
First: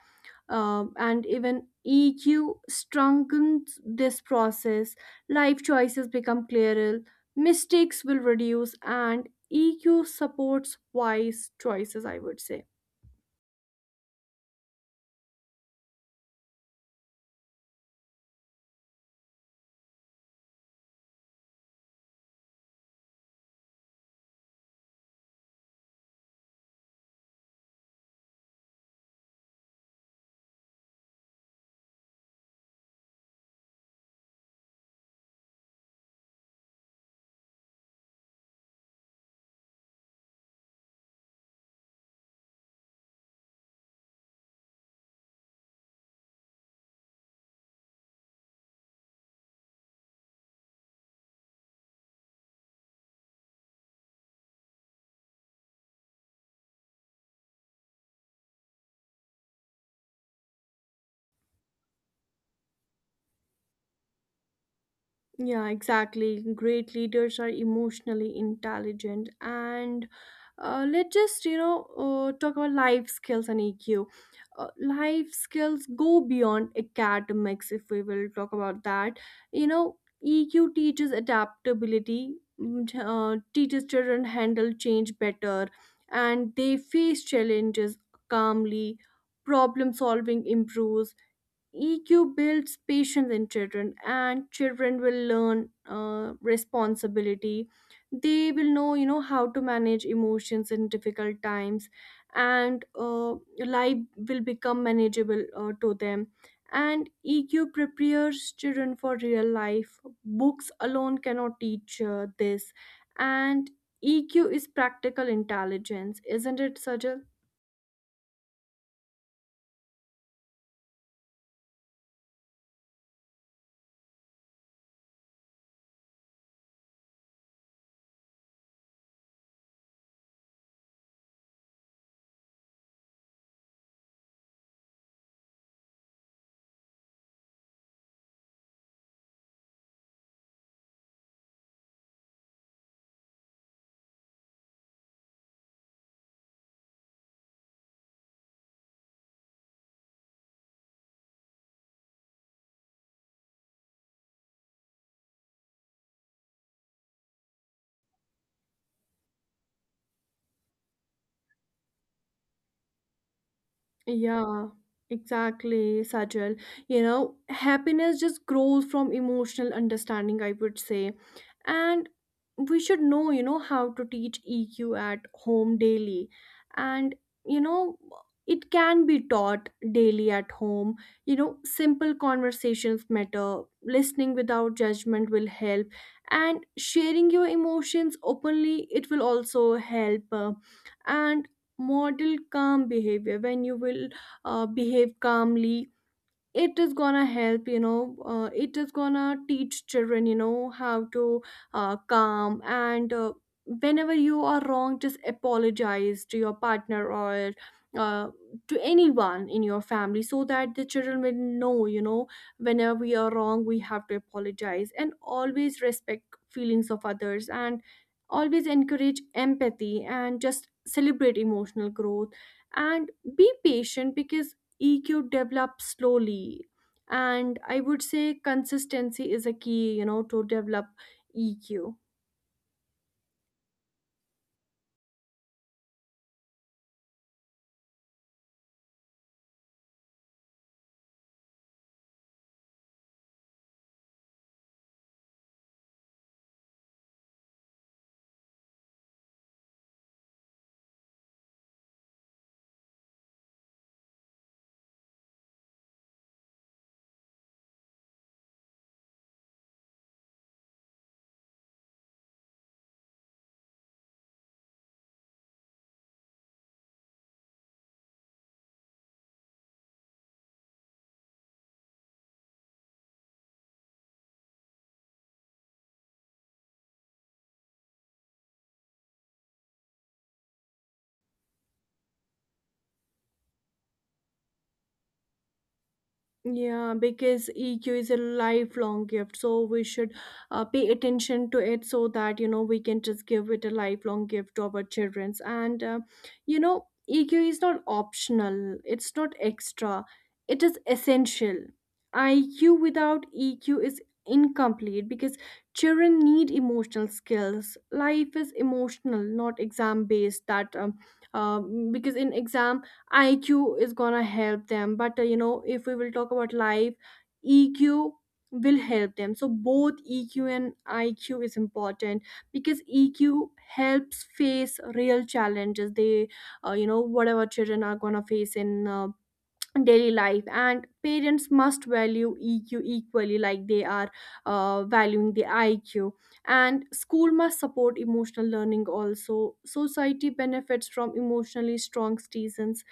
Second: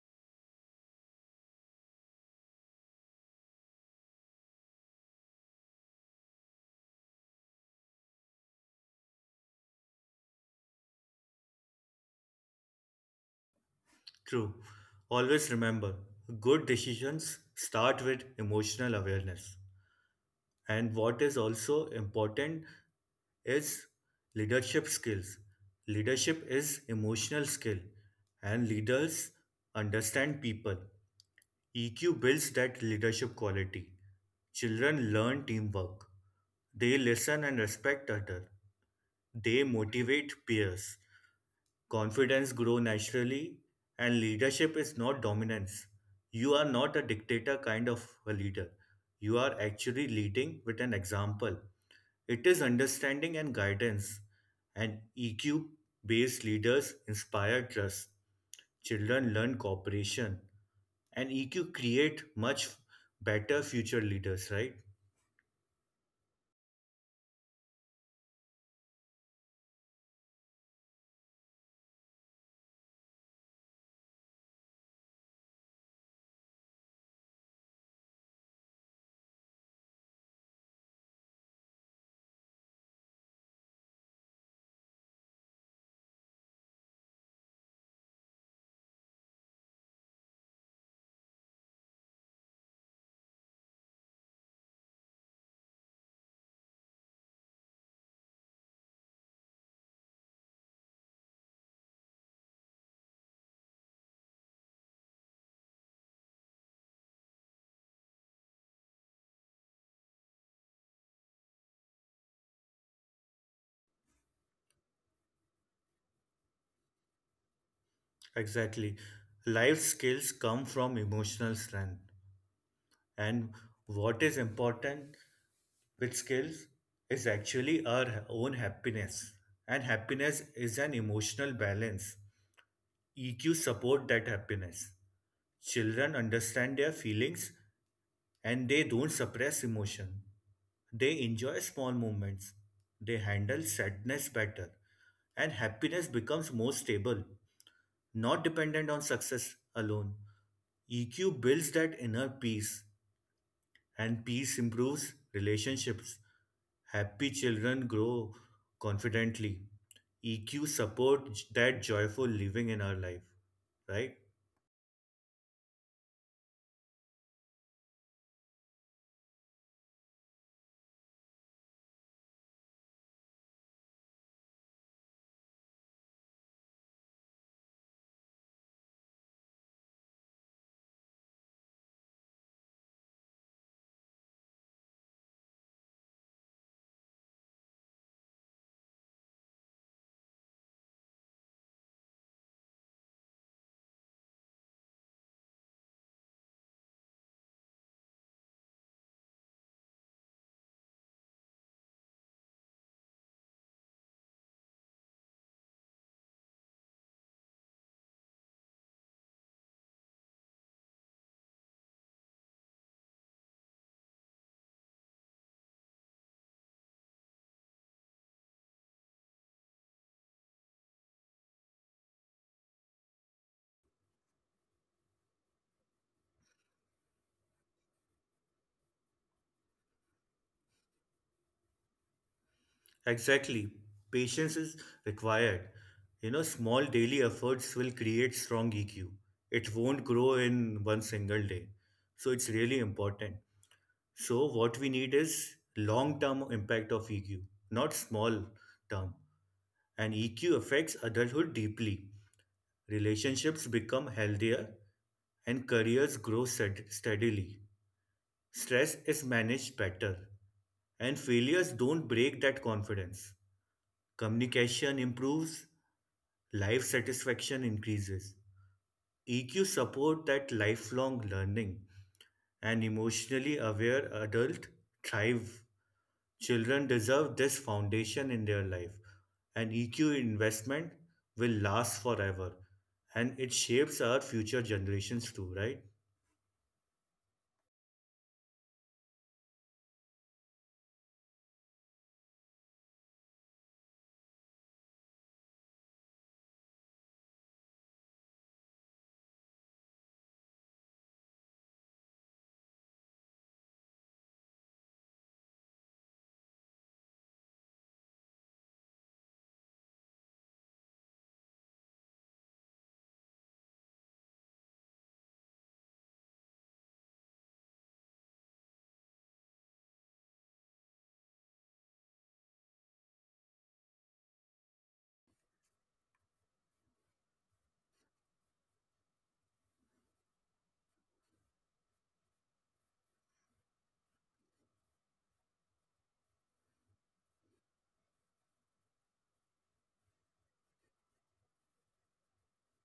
Speaker 1: and even EQ strengthens this process. Life choices become clearer, mistakes will reduce, and EQ supports wise choices, I would say.
Speaker 2: True. Always remember, good decisions start with emotional awareness. And what is also important is leadership skills. Leadership is emotional skill and leaders understand people. EQ builds that leadership quality. Children learn teamwork. They listen and respect others. They motivate peers. Confidence grows naturally, and leadership is not dominance. You are not a dictator kind of a leader. You are actually leading with an example. It is understanding and guidance, and EQ based leaders inspire trust. Children learn cooperation and EQ create much better future leaders, right?
Speaker 1: Yeah, exactly. Great leaders are emotionally intelligent. And let's just, you know, talk about life skills and EQ. Life skills go beyond academics, if we will talk about that. You know, EQ teaches adaptability, teaches children handle change better, and they face challenges calmly. Problem solving improves, EQ builds patience in children, and children will learn responsibility. They will know, you know, how to manage emotions in difficult times, and life will become manageable to them. And EQ prepares children for real life. Books alone cannot teach this, and EQ is practical intelligence, isn't it, Sajal?
Speaker 2: Exactly. Life skills come from emotional strength. And what is important with skills is actually our own happiness. And happiness is an emotional balance. EQ support that happiness. Children understand their feelings and they don't suppress emotion. They enjoy small moments. They handle sadness better. And happiness becomes more stable, not dependent on success alone. EQ builds that inner peace, and peace improves relationships. Happy children grow confidently. EQ supports that joyful living in our life, right?
Speaker 1: Yeah, exactly, Sajal. You know, happiness just grows from emotional understanding, I would say. And we should know, you know, how to teach EQ at home daily. And, you know, it can be taught daily at home. You know, simple conversations matter, listening without judgment will help, and sharing your emotions openly, it will also help. And model calm behavior. When you will behave calmly, it is gonna help, you know, it is gonna teach children, you know, how to calm. And whenever you are wrong, just apologize to your partner or uh, to anyone in your family, so that the children will know, you know, whenever we are wrong we have to apologize. And always respect feelings of others, and always encourage empathy, and just celebrate emotional growth. And be patient, because EQ develops slowly. And I would say consistency is a key, you know, to develop EQ.
Speaker 2: Exactly. Patience is required. You know, small daily efforts will create strong EQ. It won't grow in one single day. So it's really important. So what we need is long-term impact of EQ, not small term. And EQ affects adulthood deeply. Relationships become healthier and careers grow steadily. Stress is managed better and failures don't break that confidence. Communication improves, life satisfaction increases. EQ support that lifelong learning. And emotionally aware adult thrive. Children deserve this foundation in their life. An EQ investment will last forever and it shapes our future generations too, right?
Speaker 1: Yeah, because EQ is a lifelong gift, so we should pay attention to it, so that you know we can just give it a lifelong gift to our childrens. And you know, EQ is not optional, it's not extra, it is essential. IQ without EQ is incomplete, because children need emotional skills. Life is emotional, not exam based. That uh, because in exam IQ is gonna help them. But you know, if we will talk about life, EQ will help them. So both EQ and IQ is important, because EQ helps face real challenges. They, you know, whatever children are gonna face in daily life. And parents must value EQ equally, like they are valuing the IQ. And school must support emotional learning. Also society benefits from emotionally strong citizens,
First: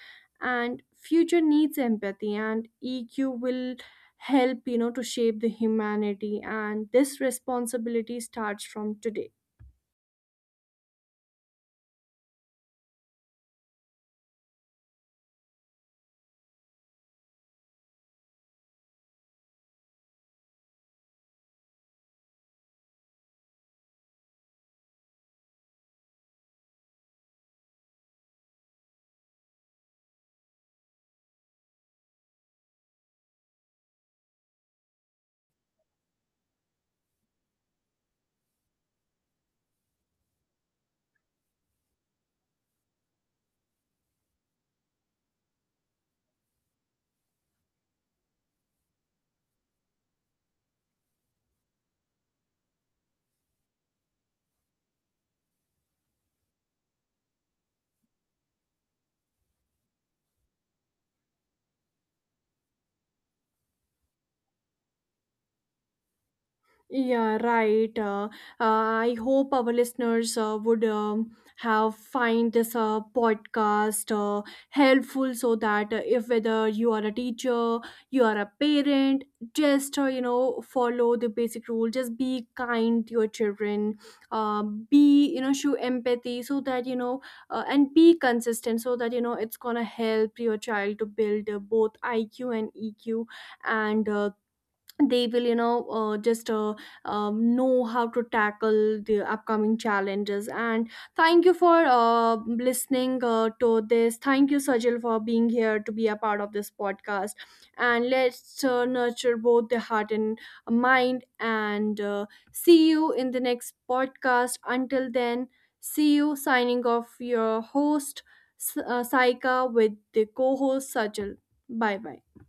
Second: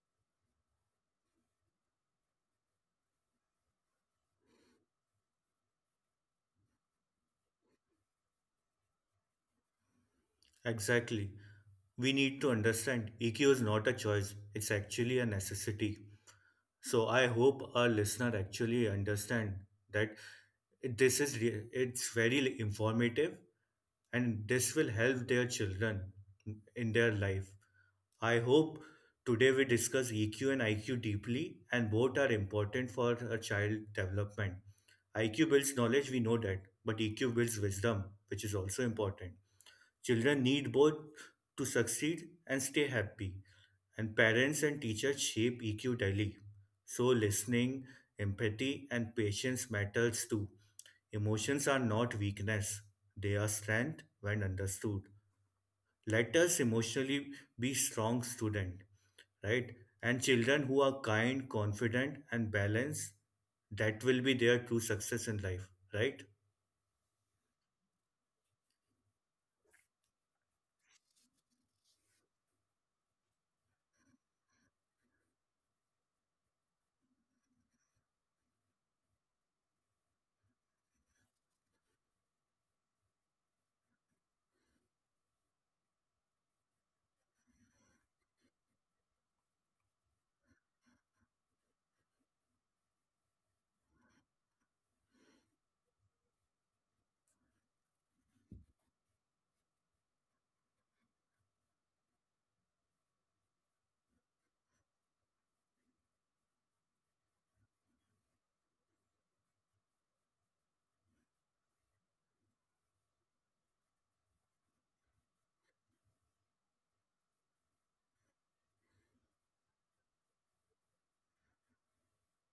Speaker 1: and future needs empathy, and EQ will help, you know, to shape the humanity. And this responsibility starts from today.
Speaker 2: Exactly. We need to understand EQ is not a choice, it's actually a necessity. So I hope our listener actually understand that this is re- it's very informative and this will help their children in their life. I hope today we discuss EQ and IQ deeply and both are important for a child development. IQ builds knowledge we know that, but EQ builds wisdom which is also important. Children need both to succeed and stay happy, and parents and teachers shape EQ daily. So listening, empathy and patience matters too. Emotions are not weakness, they are strength when understood. Let us emotionally be strong student, right? And children who are kind, confident and balanced, that will be their true success in life, right?
Speaker 1: Yeah, right. I hope our listeners would have find this podcast helpful, so that if whether you are a teacher, you are a parent, just you know, follow the basic rule. Just be kind to your children. Uh, be, you know, show empathy, so that you know, and be consistent, so that you know it's gonna help your child to build both IQ and EQ. And they will, you know, just know how to tackle the upcoming challenges. And thank you for listening to this. Thank you, Sajil, for being here to be a part of this podcast. And let's nurture both the heart and mind. And see you in the next podcast. Until then, see you, signing off, your host, Saika, with the co-host Sajil. Bye bye.